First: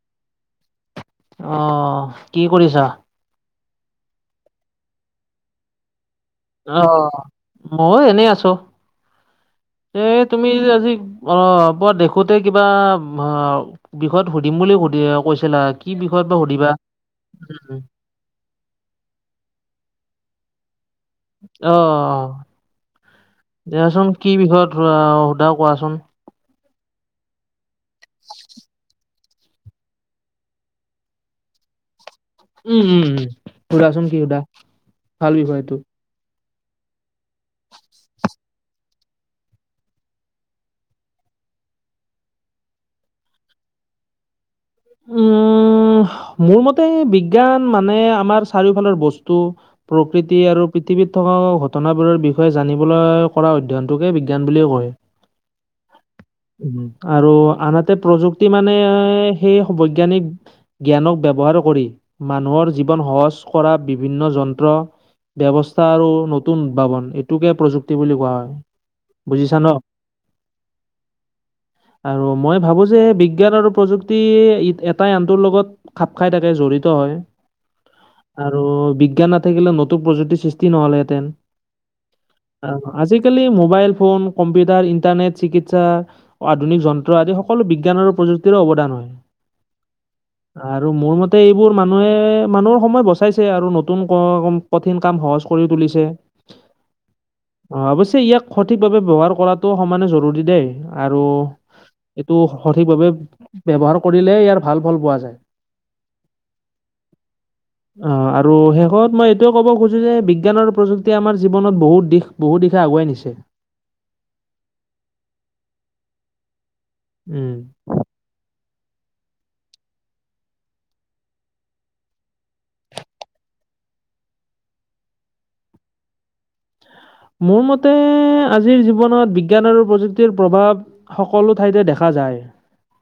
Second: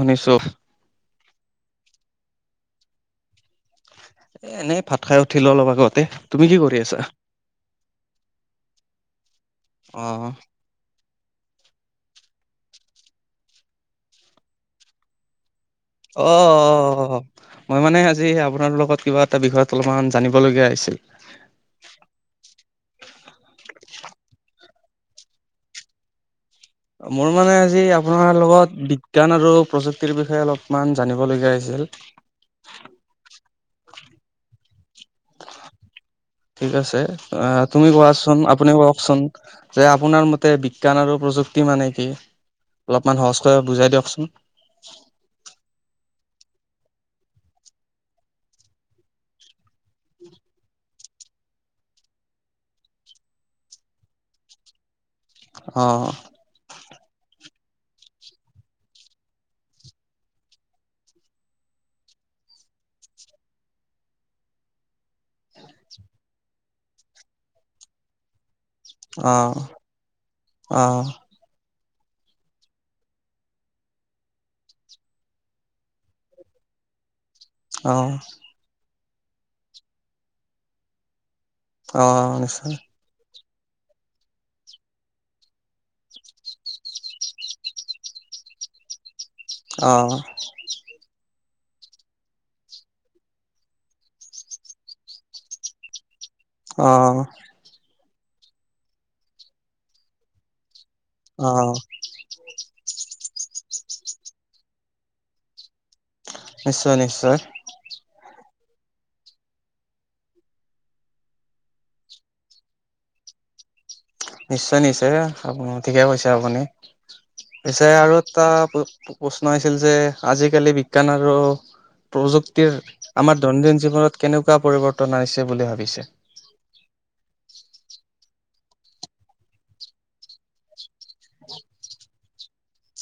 ঊনৈছশ অ কি কৰিছা এনেই ভাত খাই উঠিলোঁ অলপ আগতে তুমি কি কৰি অ আছা? ময় এনেই আছো এ অ তুমি আজি অ বই দেখোতে কিবা অ বিষয়ত সুধিম বুলি সুধি কৈছিলা কি বিষয়ত অ বা সুধিবা? অ উম, মই মানে আজি আপোনাৰ লগত কিবা এটা বিষয়ত অলপমান জানিবলগীয়া হৈছিল। অ' দিয়চোন কি বিষয়ত সোধা কোৱাচোন। মোৰ মানে আজি আপোনাৰ লগত বিজ্ঞান আৰু প্ৰযুক্তিৰ বিষয়ে অলপমান জানিবলগীয়া হৈছিল। উম, উম, উম সুধাচোন কি সুধা ভাল বিষয়টো। ঠিক আছে অ, তুমি কোৱাচোন আপুনি কওকচোন। যে আপোনাৰ মতে বিজ্ঞান আৰু প্ৰযুক্তি মানে কি অলপমান সহজকৈ বুজাই দিয়কচোন। উম, মোৰ মতে বিজ্ঞান মানে আমাৰ চাৰিওফালৰ বস্তু। প্ৰকৃতি আৰু পৃথিৱীত থকা ঘটনাবোৰৰ বিষয়ে জানিবলৈ কৰা অধ্যয়ন। এইটোকে বিজ্ঞান বুলিও কয়। অ',। আৰু আনহাতে প্ৰযুক্তি মানে সেই বৈজ্ঞানিক। জ্ঞানক ব্যবহাৰ কৰি মানুহৰ জীৱন সহজ কৰা বিভিন্ন যন্ত্ৰ। ব্যবস্থা আৰু নতুন উদ্ভাৱন এইটোকে প্ৰযুক্তি বুলি কোৱা হয়। বুজিছা অ', ন? অ '। আৰু মই ভাবোঁ যে বিজ্ঞান আৰু প্ৰযুক্তি। ই এটাই আনটোৰ লগত খাপ খাই থাকে জড়িত হয়। অ',। আৰু বিজ্ঞান নাথাকিলে নতুন প্ৰযুক্তিৰ সৃষ্টি নহ'লেহেঁতেন। অ', নিশ্চয়। অ', আজিকালি মোবাইল ফোন কম্পিউটাৰ ইণ্টাৰনেট চিকিৎসা। আধুনিক যন্ত্ৰ আদি সকলো বিজ্ঞান আৰু প্ৰযুক্তিৰে অৱদান হয়। অ',। আৰু মোৰ মতে এইবোৰ মানুহে মানুহৰ সময় বচাইছে আৰু নতুন ক। কঠিন কাম সহজ কৰি তুলিছে। অ',। অ অৱশ্যে ইয়াক সঠিকভাৱে ব্যৱহাৰ কৰাটো সমানে জৰুৰী দেই আৰু অ এইটো সঠিকভাৱে ব্যবহাৰ কৰিলে ইয়াৰ ভাল ফল পোৱা যায়। নিশ্চয়, নিশ্চয়। অ আৰু শেষত মই এইটোৱে ক'ব খোজো যে বিজ্ঞান আৰু প্ৰযুক্তিয়ে আমাৰ জীৱনত বহুত দিশ। বহুত দিশা আগুৱাই নিছে। নিশ্চয়, নিশ্চয় আপ ঠিকে কৈছে আপুনি। উম। পিছে আৰু এটা প্ৰশ্ন আহিছিল যে আজিকালি বিজ্ঞান আৰু প্ৰযুক্তিৰ আমাৰ দৈনন্দিন জীৱনত কেনেকুৱা পৰিৱৰ্তন আনিছে বুলি ভাবিছে? মোৰ মতে আজিৰ জীৱনত বিজ্ঞান আৰু প্ৰযুক্তিৰ প্ৰভাৱ সকলো ঠাইতে দেখা যায়।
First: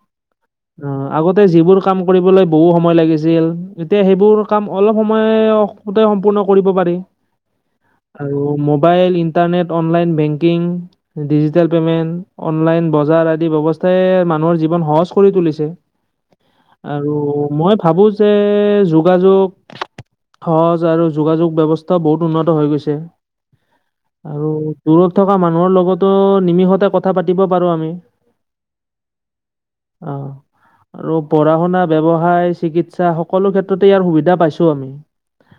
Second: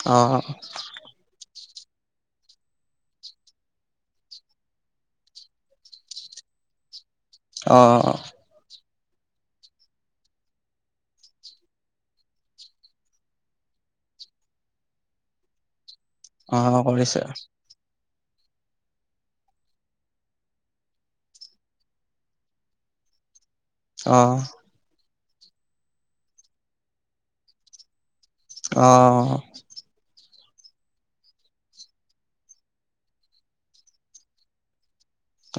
অ'। অ', আগতে যিবোৰ কাম কৰিবলৈ বহু সময় লাগিছিল এতিয়া সেইবোৰ কাম অলপ সময় গোটেই সম্পূৰ্ণ কৰিব পাৰি। অ'। আৰু mobile internet online banking digital payment online বজাৰ আদি ব্যৱস্থাই মানুহৰ জীৱন সহজ কৰি তুলিছে। অ আৰু কৰিছে মই ভাবো যে যোগাযোগ সহজ আৰু যোগাযোগ ব্যৱস্থাও বহুত উন্নত হৈ গৈছে। অ আৰু দূৰত থকা মানুহৰ লগতো নিমিষতে কথা পাতিব পাৰো আমি। অ'। অ'। আৰু পঢ়া শুনা ব্যৱসায় চিকিৎসা সকলো ক্ষেত্ৰতে ইয়াৰ সুবিধা পাইছো আমি।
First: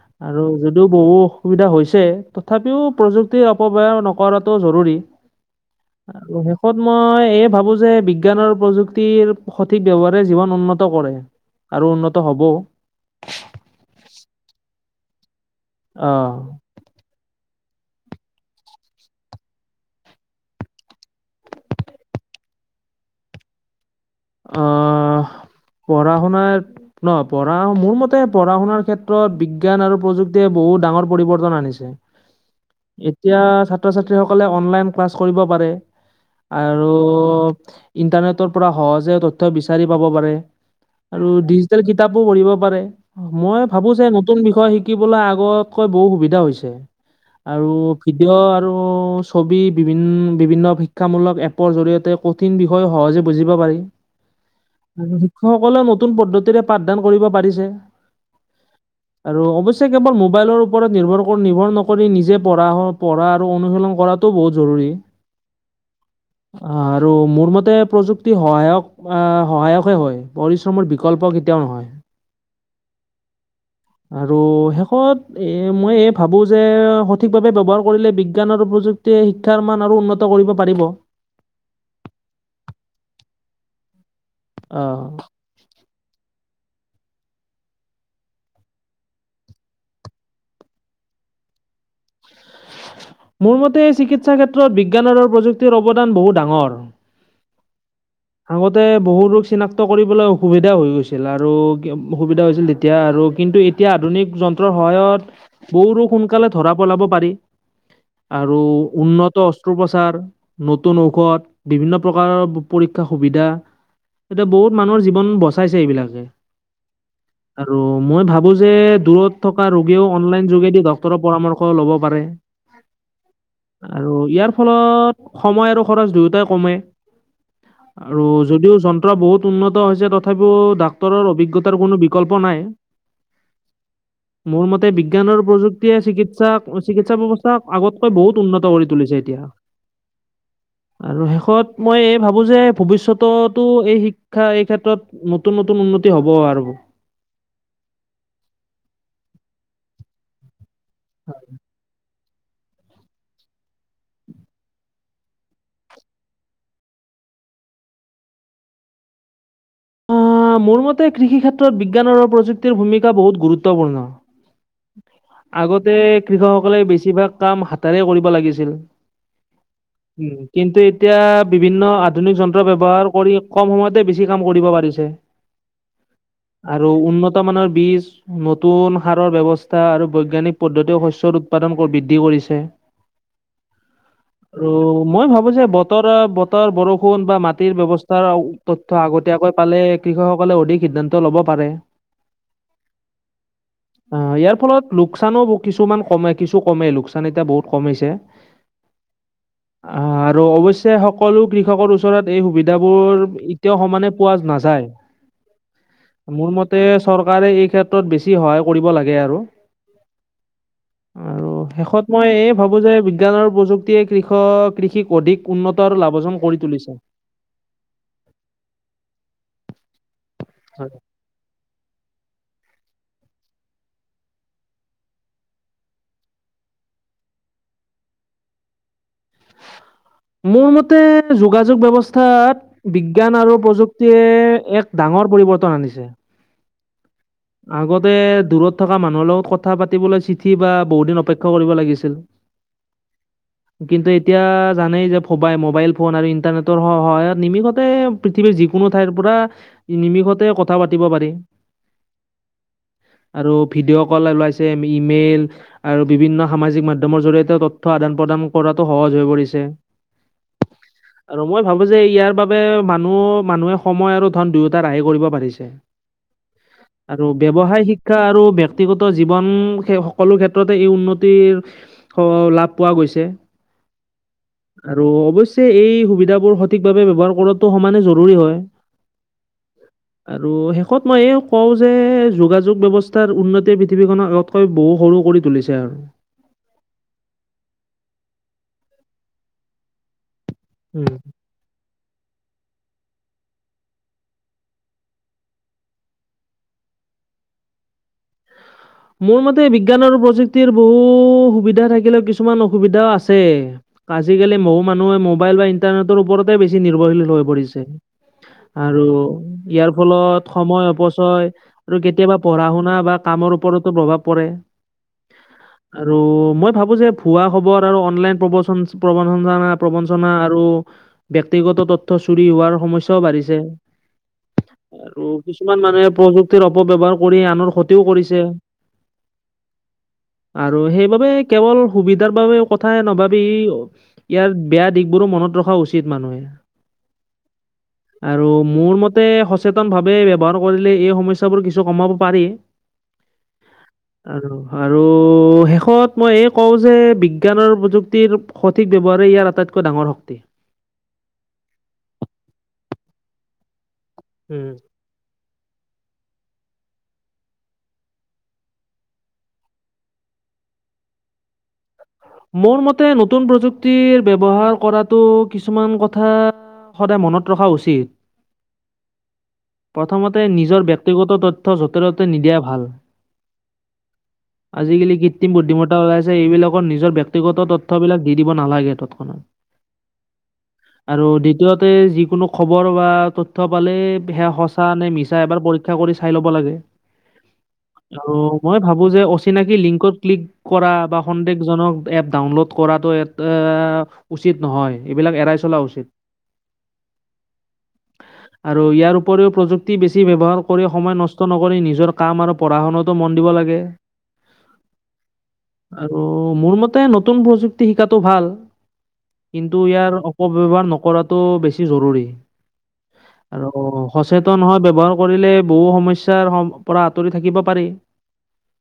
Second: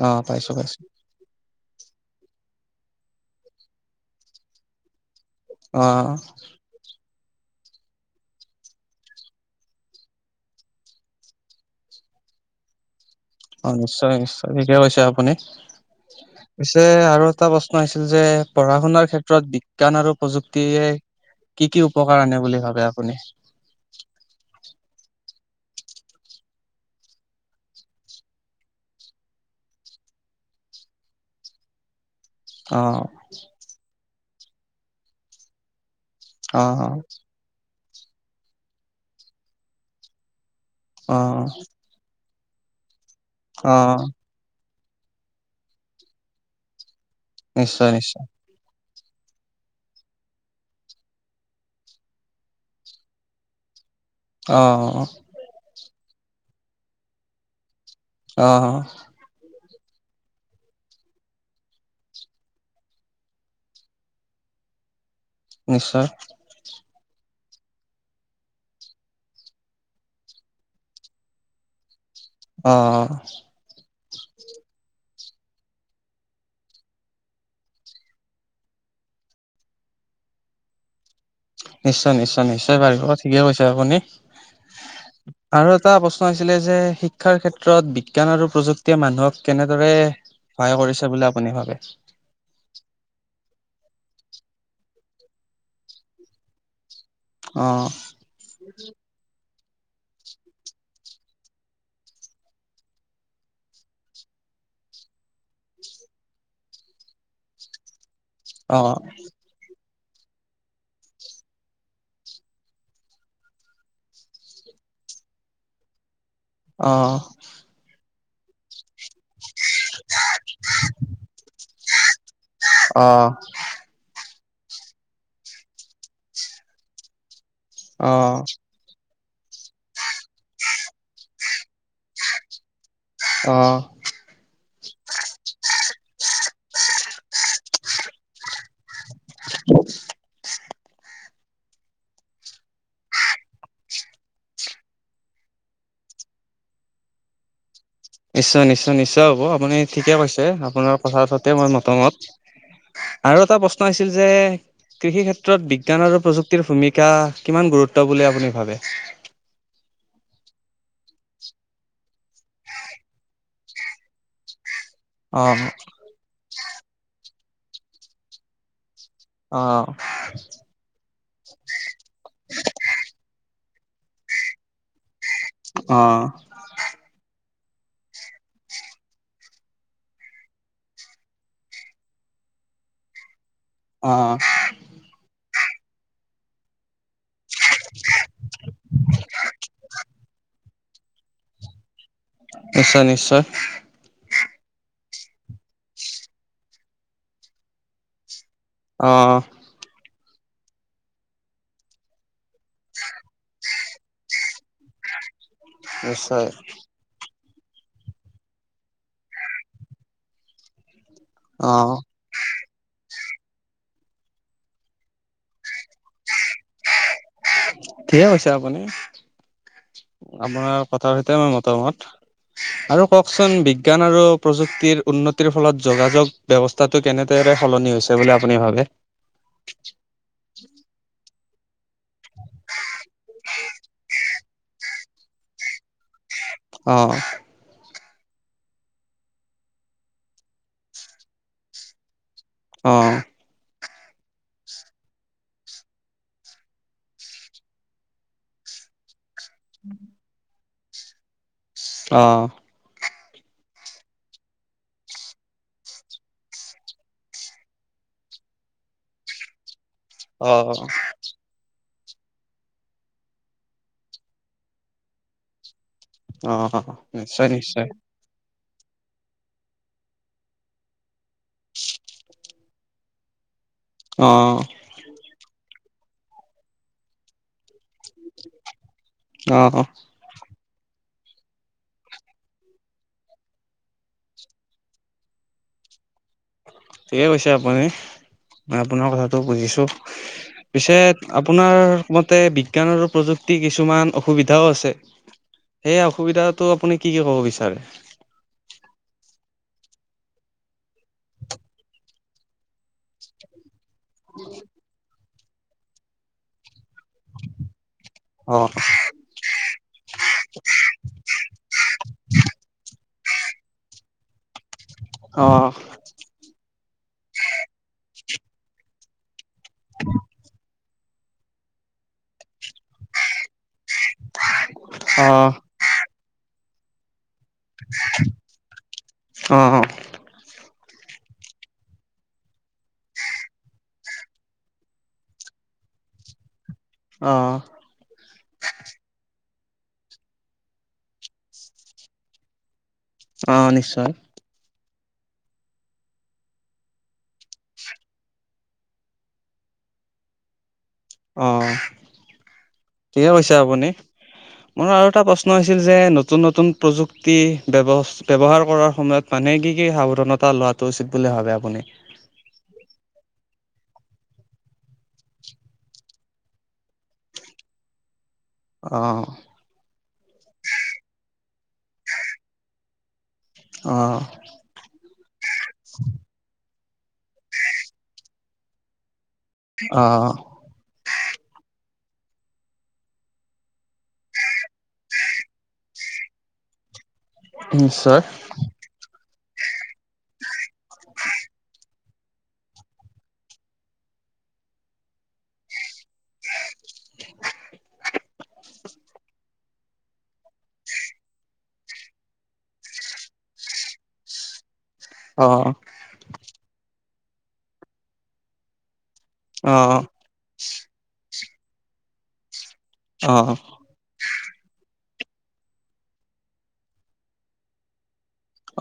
অ আৰু পাইছো পাইছো যদিও বহু সুবিধা হৈছে তথাপিও প্ৰযুক্তিৰ অপব্যৱহাৰ নকৰাটো জৰুৰী। অ আৰু শেষত মই এইয়ে ভাবো যে বিজ্ঞান আৰু প্ৰযুক্তি সঠিক ব্যৱহাৰে জীৱন উন্নত কৰে আৰু উন্নত হ'বও। অ', নিশ্চয় নিশ্চয় ঠিকে কৈছে আপুনি। অ'। পিছে আৰু এটা প্ৰশ্ন আহিছিল যে পঢ়া শুনাৰ ক্ষেত্ৰত বিজ্ঞান আৰু প্ৰযুক্তিয়ে কি কি উপকাৰ আনে বুলি ভাবে আপুনি? আহ পঢ়া শুনা ন পঢ়া মোৰ মতে পঢ়া শুনাৰ ক্ষেত্ৰত বিজ্ঞান আৰু প্ৰযুক্তিয়ে বহুত ডাঙৰ পৰিৱৰ্তন আনিছে। অ'। এতিয়া ছাত্ৰ ছাত্ৰীসকলে অনলাইন ক্লাছ কৰিব পাৰে অ আৰু ইণ্টাৰনেটৰ পৰা সহজে তথ্য বিচাৰি পাব পাৰে অ আৰু ডিজিটেল কিতাপো পঢ়িব পাৰে মই অ ভাবো যে নতুন বিষয় শিকিবলৈ আগতকৈ বহুত সুবিধা হৈছে। আৰু নিশ্চয় নিশ্চয় ভিডিঅ' আৰু ছবি বি বিভিন্ন শিক্ষামূলক এপৰ জৰিয়তে কঠিন বিষয় সহজে বুজিব পাৰি। অ'। সকলোৱে নতুন পদ্ধতিৰে পাঠদান কৰিব পাৰিছে। অহ। আৰু অৱশ্যে কেৱল মোবাইলৰ ওপৰত নিৰ্ভৰ নিৰ্ভৰ নকৰি নিজে পঢ়া পঢ়া আৰু অনুশীলন কৰা তো বহুত জৰুৰী। নিশ্চয়। অ', আৰু মোৰ মতে প্ৰযুক্তি সহায়ক সহায়কহে হয় পৰিশ্ৰমৰ বিকল্প কেতিয়াও নহয়। অ'। আৰু শেষত এ মই ভাবোঁ যে সঠিকভাৱে ব্যৱহাৰ কৰিলে বিজ্ঞান আৰু প্ৰযুক্তি শিক্ষাৰ মান আৰু উন্নত কৰিব পাৰিব। নিশ্চয় নিশ্চয় নিশ্চয় পাৰিব ঠিকে কৈছে আপুনি। অ'। আৰু এটা প্ৰশ্ন আছিলে যে শিক্ষাৰ ক্ষেত্ৰত বিজ্ঞান আৰু প্ৰযুক্তিয়ে মানুহক কেনেদৰে সহায় কৰিছে বুলি আপুনি ভাবে? মোৰ মতে এই চিকিৎসা ক্ষেত্ৰত বিজ্ঞান আৰু প্ৰযুক্তিৰ অৱদান বহু ডাঙৰ। অ'। আগতে বহু ৰোক চিনাক্ত কৰিবলৈ অসুবিধা হৈ গৈছিল আৰু অসুবিধা হৈছিল এতিয়া আৰু কিন্তু এতিয়া আধুনিক যন্ত্ৰৰ সহায়ত বহু ৰুগ সোনকালে ধৰা পেলাব পাৰি। আৰু অ উন্নত অত্ৰোপচাৰ নতুন ঔষধ বিভিন্ন প্ৰকাৰৰ পৰীক্ষা সুবিধা এতিয়া বহুত মানুহৰ জীৱন বচাইছে এইবিলাকে অ', আৰু মই ভাবো যে দূৰত থকা ৰোগীয়েও অনলাইন যোগেদি ডক্তৰৰ পৰামৰ্শ ল'ব পাৰে। অ', আৰু ইয়াৰ ফলত সময় আৰু খৰচ দুয়োটাই কমে। অ আৰু যদিও জন বহুত উন্নত হৈছে তথাপিও ডাক্তৰৰ অভিজ্ঞতাৰ কোনো বিকল্প নাই। অ', মোৰ মতে বিজ্ঞানৰ প্ৰযুক্তিয়ে চিকিৎসা চিকিৎসা ব্যৱস্থা আগতকৈ বহুত উন্নত কৰি তুলিছে এতিয়া। আৰু শেষত মই এই ভাবো যে ভৱিষ্যততো এই শিক্ষা এই ক্ষেত্ৰত নতুন নতুন উন্নতি হ'ব আৰু। নিশ্চয় - নিশ্চয় - নিশ্চয়, হ'ব আপুনি ঠিকে কৈছে আপোনাৰ কথাহতে মই মতামত। আৰু এটা প্ৰশ্ন আছিল যে কৃষি ক্ষেত্ৰত বিজ্ঞান আৰু প্ৰযুক্তিৰ ভূমিকা কিমান গুৰুত্ব বুলি আপুনি ভাবে? অ', মোৰ মতে কৃষি ক্ষেত্ৰত বিজ্ঞান আৰু প্ৰযুক্তিৰ ভূমিকা বহুত গুৰুত্বপূৰ্ণ। অ আগতে কৃষকসকলে বেছিভাগ কাম হাতেৰে কৰিব লাগিছিল অ', উ, কিন্তু এতিয়া বিভিন্ন আধুনিক যন্ত্ৰ ব্যৱহাৰ কৰি কম সময়তে বেছি কাম কৰিব পাৰিছে। অ', আৰু উন্নত মানৰ বীজ নতুন সাৰৰ ব্যয়ৱস্থা আৰু বৈজ্ঞানিক পদ্ধতিও হস্যৰ উৎপাদন বৃদ্ধি কৰিছে। অ', আৰু মই ভাবো যে বতৰ বতৰ বৰষুণ বা মাটিৰ ব্যৱস্থাৰ তথ্য আগতীয়াকৈ পালে কৃষকসকলে অধিক সিদ্ধান্ত ল'ব পাৰে। নিশ্চয় নিশ্চয় অ', ইয়াৰ ফলত লোকচানো কিছুমান কমে কিছু কমে লোকচান এতিয়া বহুত কমিছে। অ', অ', আৰু অৱশ্যে সকলো কৃষকৰ ওচৰত এই সুবিধাবোৰ এতিয়াও সমানে পোৱা নাযায়। নিশ্চয় মোৰ মতে চৰকাৰে এই ক্ষেত্ৰত বেছি সহায় কৰিব লাগে আৰু আৰু অ শেষত মই এই ভাবো যে বিজ্ঞানৰ প্ৰযুক্তিয়ে কৃষক কৃষিক অধিক উন্নত আৰু লাভজন কৰি তুলিছে। ঠিকে কৈছে আপুনি, আপোনাৰ কথাৰ সতে মই মতামত। আৰু কওকচোন বিজ্ঞান আৰু প্ৰযুক্তিৰ উন্নতিৰ ফলত যোগাযোগ ব্যৱস্থাটো কেনেদৰে সলনি হৈছে বুলি আপুনি ভাবে? মোৰ মতে যোগাযোগ ব্যৱস্থাত বিজ্ঞান আৰু প্ৰযুক্তিয়ে এক ডাঙৰ পৰিৱৰ্তন আনিছে। অ', আগতে দূৰত থকা মানুহৰ লগত কথা পাতিবলৈ চিঠি বা বহুত দিন অপেক্ষা কৰিব লাগিছিল অ', কিন্তু এতিয়া জানেই যে ফবাই মোবাইল ফোন আৰু ইন্টাৰনেটৰ স সহায়ত নিমিষতে পৃথিৱীৰ যিকোনো ঠাইৰ পৰা নিমিষতে কথা পাতিব পাৰি। অ', আৰু ভিডিঅ' কল ওলাইছে ইমেইল আৰু বিভিন্ন সামাজিক মাধ্যমৰ জৰিয়তে তথ্য আদান প্ৰদান কৰাতো সহজ হৈ পৰিছে। অ আৰু মই ভাবো যে ইয়াৰ বাবে মানুহ মানুহে সময় আৰু ধন দুয়োটা ৰাৰেহে কৰিব পাৰিছে অ আৰু নিশ্চয় ব্যৱসায় নিশ্চয় শিক্ষা আৰু ব্যয়ক্তিগত জীৱন সকলো ক্ষেত্ৰতে এই উন্নতিৰ লাভ পোৱা গৈছে অ আৰু অৱশ্যে এই সুবিধাাবোৰ সঠিকভাৱে ব্যৱহাৰ কৰাটো সমানে জ অ আৰু শেষত মই ক যে যোগাযোগ ব্যৱস্থাৰ উন্নতিয় পৃথিৱীখননৰ আগতকৈ বহু সৰু কৰি তুলিছে আৰু ঠিকে কৈছে আপুনি মই আপোনাৰ কথাটো বুজিছো পিছে উম, আপোনাৰ মতে বিজ্ঞান আৰু প্ৰযুক্তি কিছুমান অসুবিধাও আছে সেই অসুবিধাটো আপুনি কি কি ক'ব বিচাৰে মোৰ মতে বিজ্ঞান আৰু প্ৰযুক্তিৰ বহু সুবিধা থাকিলেও কিছু কিছুমান অসুবিধাও আছে আজিকালি বহু মানুহে মবাইল বা ইটাৰনেটৰ ওপৰতে বেছি নিৰ্ভৰশীল হৈ পৰিছে অ আৰু ইয়াৰ ফলত সময় অপচয় আৰু কেতিয়াবা পঢ়া শুনা বা কামৰ ওপৰত প্ৰভাৱ পৰে অ আৰু মই ভাবো যে ভুৱা খবৰ আৰু অনলাইন প্ৰ প্ৰবঞ্চনা প্ৰবঞ্চনা আৰু ব্যক্তিগত তথ্য চুৰি হোৱাৰ সমস্যাও বাঢ়িছে। আৰু অ কিছুমান মানুহে প্ৰযুক্তিৰ অপব্যৱহাৰ কৰি আ অ অ আৰু সেইবাবে কেৱল সুবিধাৰ বাবে কথাই নাভাবি। - ইয়াৰ বেয়া দিশবোৰো মনত ৰখা উচিত মানুহে। অ আৰু মোৰ মতে সচেতন ভাৱে ব্যৱহাৰ কৰিলে এই সমস্যাবোৰ কিছু কমাব পাৰি। অঁ নিশ্চয়। আৰু আৰু শেষত মই এই কওঁ যে বিজ্ঞান আৰু প্ৰযুক্তিৰ সঠিক ব্যৱহাৰেই ইয়াৰ আটাইতকৈ ডাঙৰ শক্তি। অ ঠিকে কৈছো আপুনি। উম মোৰ আৰু এটা প্ৰশ্ন হৈছিল যে নতুন নতুন প্ৰযুক্তি ব্যৱ -ব্যৱহাৰ কৰাৰ সময়ত- মানে কি কি সাৱধানতা লোৱাটো উচিত বুলি ভাবে আপুনি মোৰ মতে নতুন প্ৰযুক্তিৰ ব্যৱহাৰ কৰাতটো কিছুমান কথা। - সদায় মনত ৰখা উচিত। অ প্ৰথমতে নিজৰ ব্যক্তিগত তথ্য য'তে ত'তে নিদিয়া ভাল অঁ আজিকালি কৃত্ৰিম বুদ্ধিমত্তা ওলাইছে এইবিলাকৰ নিৰ ব্যয়ক্তিগত তথ্যবিলাক দি দিব নালাগে তৎক্ষণা। অ আৰু দ্বিতীয়তে যিকোনো খবৰ বা তথ্য পালে সেয়া সঁচা নে মিছা এবাৰ [unintelligible] চাই লব লাগে নিশ্চয় মই ভাবো যে অচিনাকি লিং ক্লিক কৰা বা সন্দেহজনক এপ ডাউনলোড কৰাটো এ উচিত নহয় এইবিলাক এৰাই চলা উচিত [unintelligible] [inaudible] আৰু ইয়াৰ উপৰিও প্ৰযুক্তি বেছি ব্যৱহাৰ কৰি সময় নষ্ট নকৰি নিজৰ কাম আৰু পঢ়া শুনাতো মন দিব লাগে। অ আৰু, মোৰ মতে নতুন প্ৰযুক্তি শিকাটো ভাল কিন্তু অ', ইয়াৰ অপব্যৱহাৰ নকৰাটো বেছি জৰুৰী অ', আৰু সচেতন হয়, ব্যৱহাৰ কৰিলে বহু সমস্যাৰ পৰা আঁতৰি থাকিব পাৰি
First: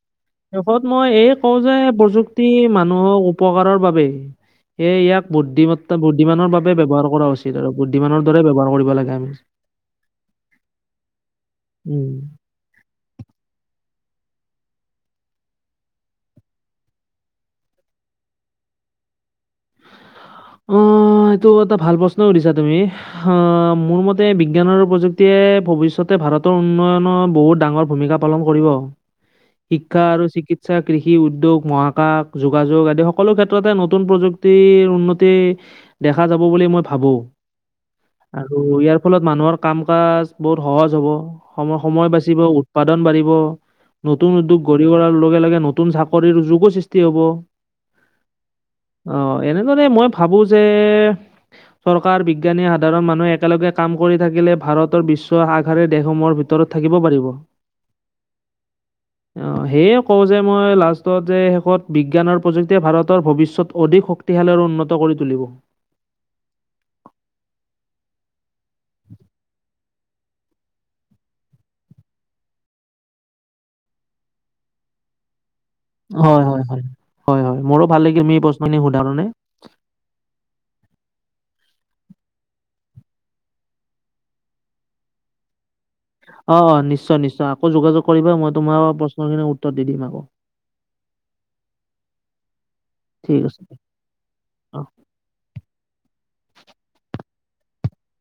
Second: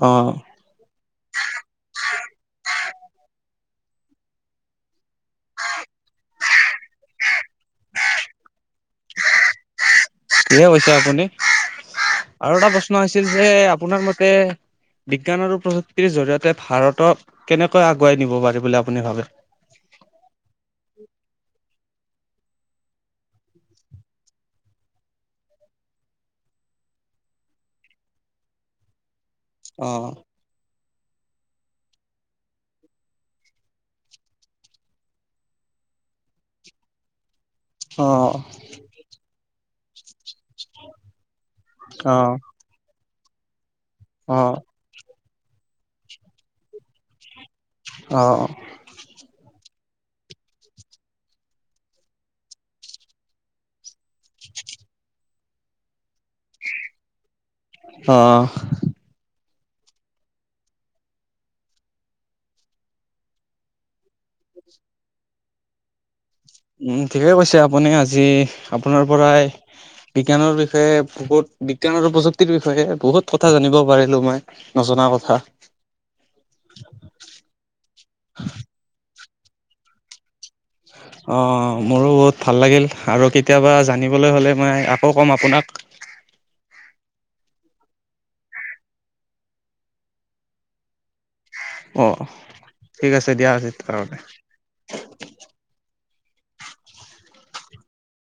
অ', শেষত মই এই কওঁ যে, প্ৰযুক্তি মানুহক উপকাৰৰ বাবে সে ইয়াক বুদ্ধিমত্তা বুদ্ধিমানৰ বাবে ব ব্যয়হাৰ কৰা উচিত, আৰু বুদ্ধিমানৰ দৰে ব ব্যৱহাৰ কৰি ঠিকে কৈছে আপুনি। [unintelligible] আমি উম আৰু এটা প্ৰশ্ন আছিল যে, আপোনাৰ মতে বিজ্ঞান আৰু প্ৰযুক্তিৰ জৰি়য়তে, ভাৰতক কেনেকৈ আগুৱাই নিব পাৰি বুলি আপুনি ভাবে অ', ইটো এটা ভাল প্ৰশ্ন সুধিছা তুমি মোৰ মতে বিজ্ঞান, আৰু প্ৰযুক্তিয়ে ভৱিষ্যতে ভাৰতৰ উন্নয়নৰ বহুত ডাঙৰ ভূমিকা পালন কৰিব শিক্ষা অ', আৰু চিকিৎ সা কৃষি উদ্যোগ, মহাকাশ, যোগাযোগ আদি সকলো ক্ষেত্ৰতে নতুন প্ৰযুক্তিৰ উন্নত দেখা যাব বুলি মই ভাবো, অ', আৰু ইয়াৰ - ফলত মানুহৰ, কাম-কাজবোৰ সহজ হব সময় সময় অ', বাচিব উৎপাদন বাঢ়িব নতুন অ', উদ্যোগ গঢ়ি [unintelligible] লগে লগে নতুন চাকৰিৰ যুগ সৃষ্টি হ'ব অ', অহ, এনেদৰে মই ভাবো যে চৰকাৰ বিজ্ঞানীয়ে সাধাৰণ মানুহে একেলগে কাম কৰি থাকিলে উতিতৰত থাকিব পাৰিব আহ, অ', সেয়ে কও যে মই লাষ্টত যে শেষত বিজ্ঞানৰ প্ৰযুক্তিয়ে ভাৰতৰ ভৱিষ্যত অধিক শক্তি তোহালৰ উন্নত কৰি তুলিব উম ঠিকে কৈছে আপুনি, আজি আপোনাৰ পৰাই বিজ্ঞানৰ বিষয়ে বহুত বিজ্ঞান, আৰু প্ৰযুক্তিৰ বিষয়ে বহুত কথা জানিব পাৰিলোঁ মই নজনা, কথা হয়, হয়, হয়, হয়, হয় মোৰো ভাল লাগিলমি এই পচিনি সুধৰণে অ, মোৰো বহুত ভাল লাগিল আৰু কেতিয়াবা, জানিবলৈ হ'লে মই আকৌ ক'ম আপোনাক অ', নিশ্চয়, নিশ্চয়, আকৌ যোগাযোগ কৰিবা মই তোমাৰ প্ৰশ্ন খিনি উত্তৰ দি দিম আকৌ অ', ঠিক আছে দিয়া [unintelligible] অ',